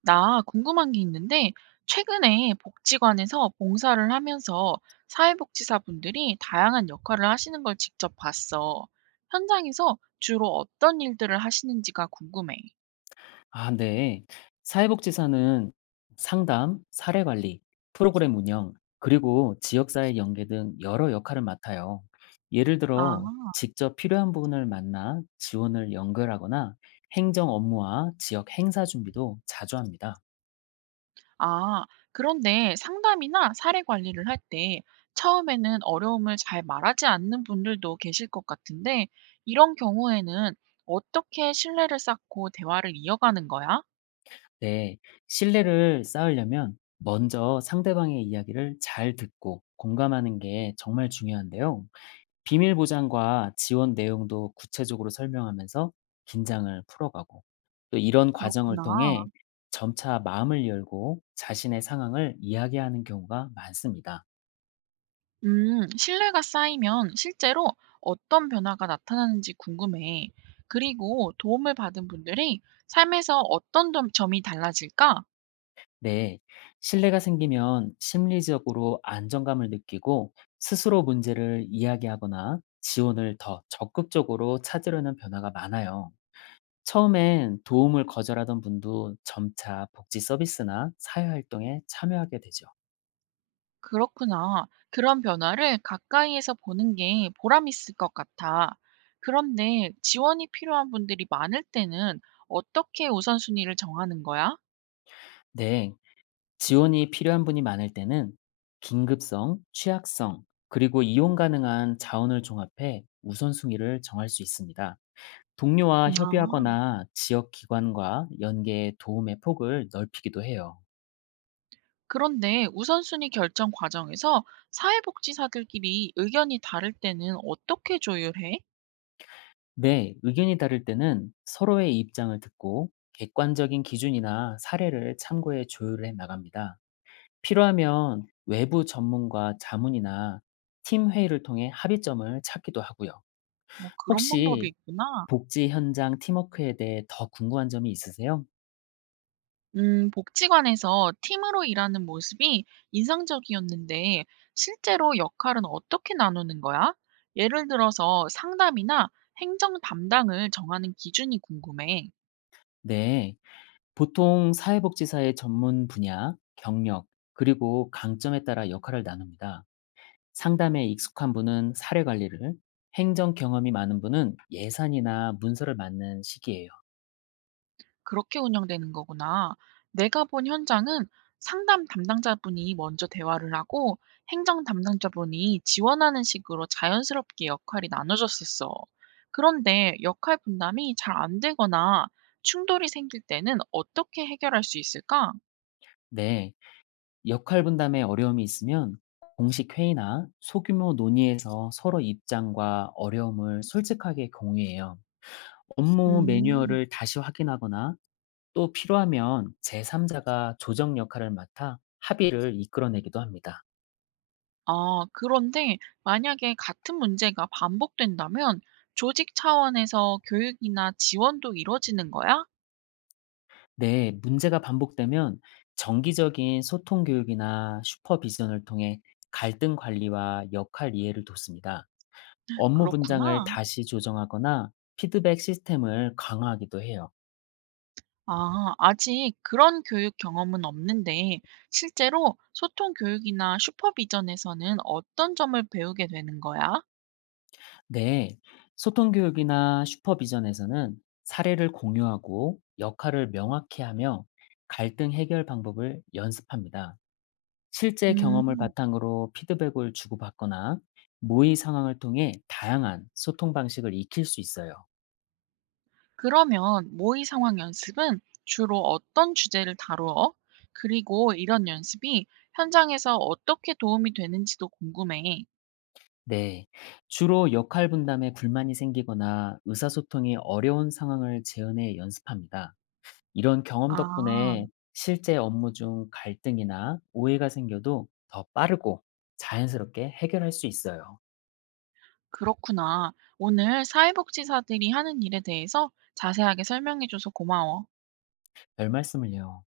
나 궁금한 게 있는데, 최근에 복지관에서 봉사를 하면서 사회복지사분들이 다양한 역할을 하시는 걸 직접 봤어. 현장에서 주로 어떤 일들을 하시는지가 궁금해. 아, 네. 사회복지사는 상담, 사례 관리, 프로그램 운영, 그리고 지역사회 연계 등 여러 역할을 맡아요. 예를 아, 들어, 직접 필요한 분을 만나 지원을 연결하거나 행정 업무와 지역 행사 준비도 자주 합니다. 아, 그런데 상담이나 사례 관리를 할 때 처음에는 어려움을 잘 말하지 않는 분들도 계실 것 같은데, 이런 경우에는 어떻게 신뢰를 쌓고 대화를 이어가는 거야? 네. 신뢰를 쌓으려면 먼저 상대방의 이야기를 잘 듣고 공감하는 게 정말 중요한데요. 비밀 보장과 지원 내용도 구체적으로 설명하면서 긴장을 풀어가고 또 이런 과정을 그렇구나. 통해 점차 마음을 열고 자신의 상황을 이야기하는 경우가 많습니다. 신뢰가 쌓이면 실제로 어떤 변화가 나타나는지 궁금해. 그리고 도움을 받은 분들이 삶에서 점이 달라질까? 네. 신뢰가 생기면 심리적으로 안정감을 느끼고 스스로 문제를 이야기하거나 지원을 더 적극적으로 찾으려는 변화가 많아요. 처음엔 도움을 거절하던 분도 점차 복지 서비스나 사회 활동에 참여하게 되죠. 그렇구나. 그런 변화를 가까이에서 보는 게 보람 있을 것 같아. 그런데 지원이 필요한 분들이 많을 때는 어떻게 우선순위를 정하는 거야? 네. 지원이 필요한 분이 많을 때는 긴급성, 취약성, 그리고 이용 가능한 자원을 종합해 우선순위를 정할 수 있습니다. 동료와 아. 협의하거나 지역 기관과 연계해 도움의 폭을 넓히기도 해요. 그런데 우선순위 결정 과정에서 사회복지사들끼리 의견이 다를 때는 어떻게 조율해? 네, 의견이 다를 때는 서로의 입장을 듣고 객관적인 기준이나 사례를 참고해 조율해 나갑니다. 필요하면 외부 전문가 자문이나 팀 회의를 통해 합의점을 찾기도 하고요. 뭐 그런 방법이 혹시 있구나. 복지 현장 팀워크에 대해 더 궁금한 점이 있으세요? 복지관에서 팀으로 일하는 모습이 인상적이었는데 실제로 역할은 어떻게 나누는 거야? 예를 들어서 상담이나 행정 담당을 정하는 기준이 궁금해. 네. 보통 사회복지사의 전문 분야, 경력, 그리고 강점에 따라 역할을 나눕니다. 상담에 익숙한 분은 사례 관리를, 행정 경험이 많은 분은 예산이나 문서를 맡는 시기예요. 그렇게 운영되는 거구나. 내가 본 현장은 상담 담당자분이 먼저 대화를 하고 행정 담당자분이 지원하는 식으로 자연스럽게 역할이 나눠졌었어. 그런데 역할 분담이 잘 안 되거나 충돌이 생길 때는 어떻게 해결할 수 있을까? 네. 역할 분담에 어려움이 있으면 공식 회의나 소규모 논의에서 서로 입장과 어려움을 솔직하게 공유해요. 업무 음, 매뉴얼을 다시 확인하거나 또 필요하면 제3자가 조정 역할을 맡아 합의를 이끌어내기도 합니다. 아, 그런데 만약에 같은 문제가 반복된다면 조직 차원에서 교육이나 지원도 이루어지는 거야? 네, 문제가 반복되면 정기적인 소통 교육이나 슈퍼비전을 통해 갈등 관리와 역할 이해를 돕습니다. 업무 분장을 그렇구나. 다시 조정하거나 피드백 시스템을 강화하기도 해요. 아, 아직 그런 교육 경험은 없는데, 실제로 소통 교육이나 슈퍼비전에서는 어떤 점을 배우게 되는 거야? 네, 소통 교육이나 슈퍼비전에서는 사례를 공유하고 역할을 명확히 하며 갈등 해결 방법을 연습합니다. 실제 음, 경험을 바탕으로 피드백을 주고받거나 모의 상황을 통해 다양한 소통 방식을 익힐 수 있어요. 그러면 모의 상황 연습은 주로 어떤 주제를 다루어? 그리고 이런 연습이 현장에서 어떻게 도움이 되는지도 궁금해. 네, 주로 역할 분담에 불만이 생기거나 의사소통이 어려운 상황을 재현해 연습합니다. 이런 경험 아, 덕분에 실제 업무 중 갈등이나 오해가 생겨도 더 빠르고 자연스럽게 해결할 수 있어요. 그렇구나. 오늘 사회복지사들이 하는 일에 대해서 자세하게 설명해줘서 고마워. 별 말씀을요.